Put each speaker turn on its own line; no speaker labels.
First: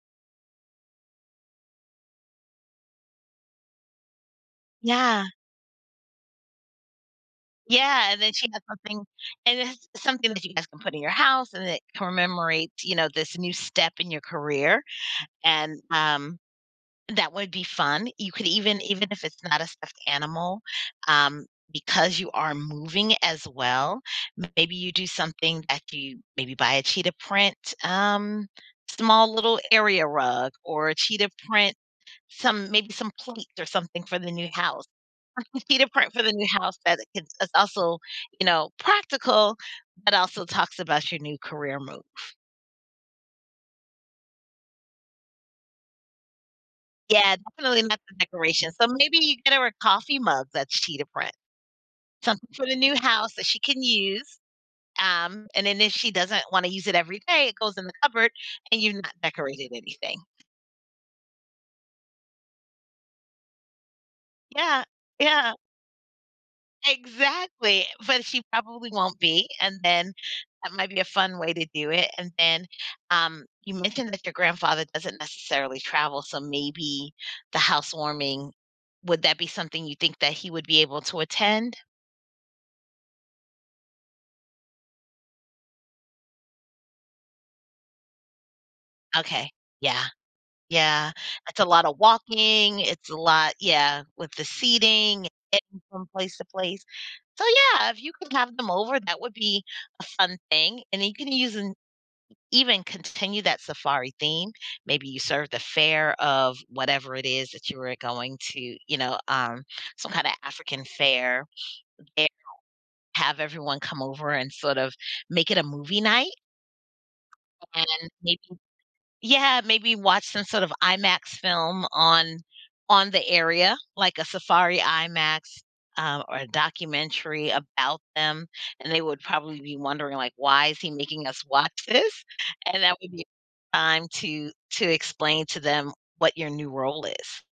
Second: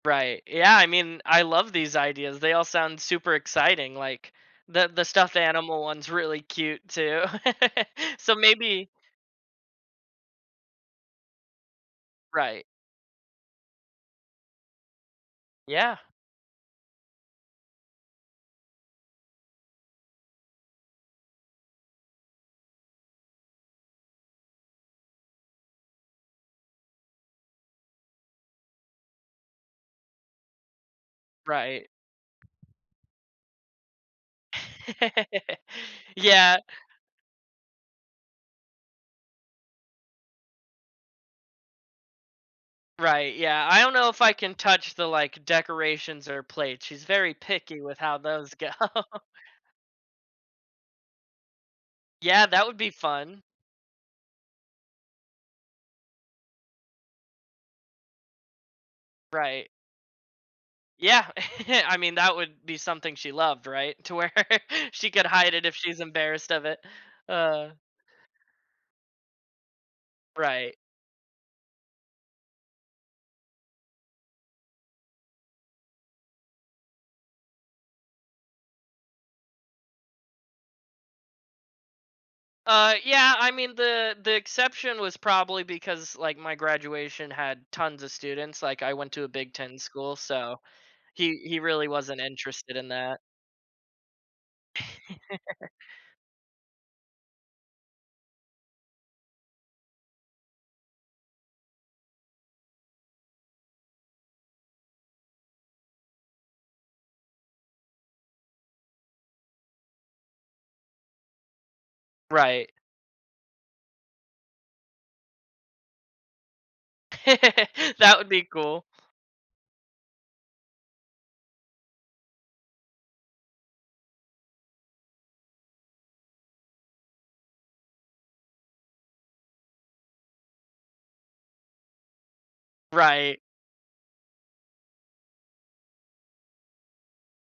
Right. Yeah, I mean, I love these ideas. They all sound super exciting, like, the the
Yeah.
stuffed animal one's really cute, too.
Yeah, and then
So,
she has
maybe
something and it's something that you guys can put in your house and that
Right.
commemorates, you know, this new step in your career. And,
Yeah.
um, that would be fun. You could even even if it's not a stuffed animal, um, because you are moving as well. Maybe you do something that you maybe, buy a cheetah print, um, small little area rug or a cheetah print
Right.
some maybe some plates, or something for the new house, or with cheetah print for the new
Yeah
house that it can is also, you know, practical, but also talks about your new career move.
Right, yeah. I don't know if I can touch the, like, decorations or plates. She's very
Yeah,
picky
definitely
with
not the
how those go.
decoration. So, maybe you get her a coffee mug that's cheetah print.
Yeah,
Something for
that
the
would be
new house
fun.
that she can use. Um, and then if she doesn't wanna use it every day, it goes in the cupboard and you've not
Right.
decorated anything.
Yeah. I mean, that would be something she loved, right? To where
Yeah.
she could
Yeah.
hide it if she's embarrassed of it. Ah.
Exactly, but, she probably won't be, and then, that
Right.
might be a fun way to do it. And then, um, you mentioned that your grandfather doesn't necessarily travel, so maybe the housewarming would that be something you think that he would be able to attend?
Uh, yeah, I mean, the the exception was probably because, like, my graduation had tons of students, like, I went to a
Okay.
Big 10
Yeah.
school, so
Yeah,
he
it's
he
a
really
lotta
wasn't interested
walking,
in
it's a
that.
lot yeah, with the seating, eh and from place to place. So, yeah, if you can have them over, that would be a fun thing. And you can use an even continue that safari theme. Maybe you serve the fare of whatever it is that you were going to, you know, um, some kind of African fare, [unintelligible]
Right.
have everyone come over and sort of, make it a movie night And
That would
maybe
be cool.
yeah, maybe watch some sort of IMAX film on on the area, like a safari IMAX, um, or documentary about them. And they would probably be wondering like, "Why is he making us watch this?" And that would be
Right.
time to to explain to them what your new role is.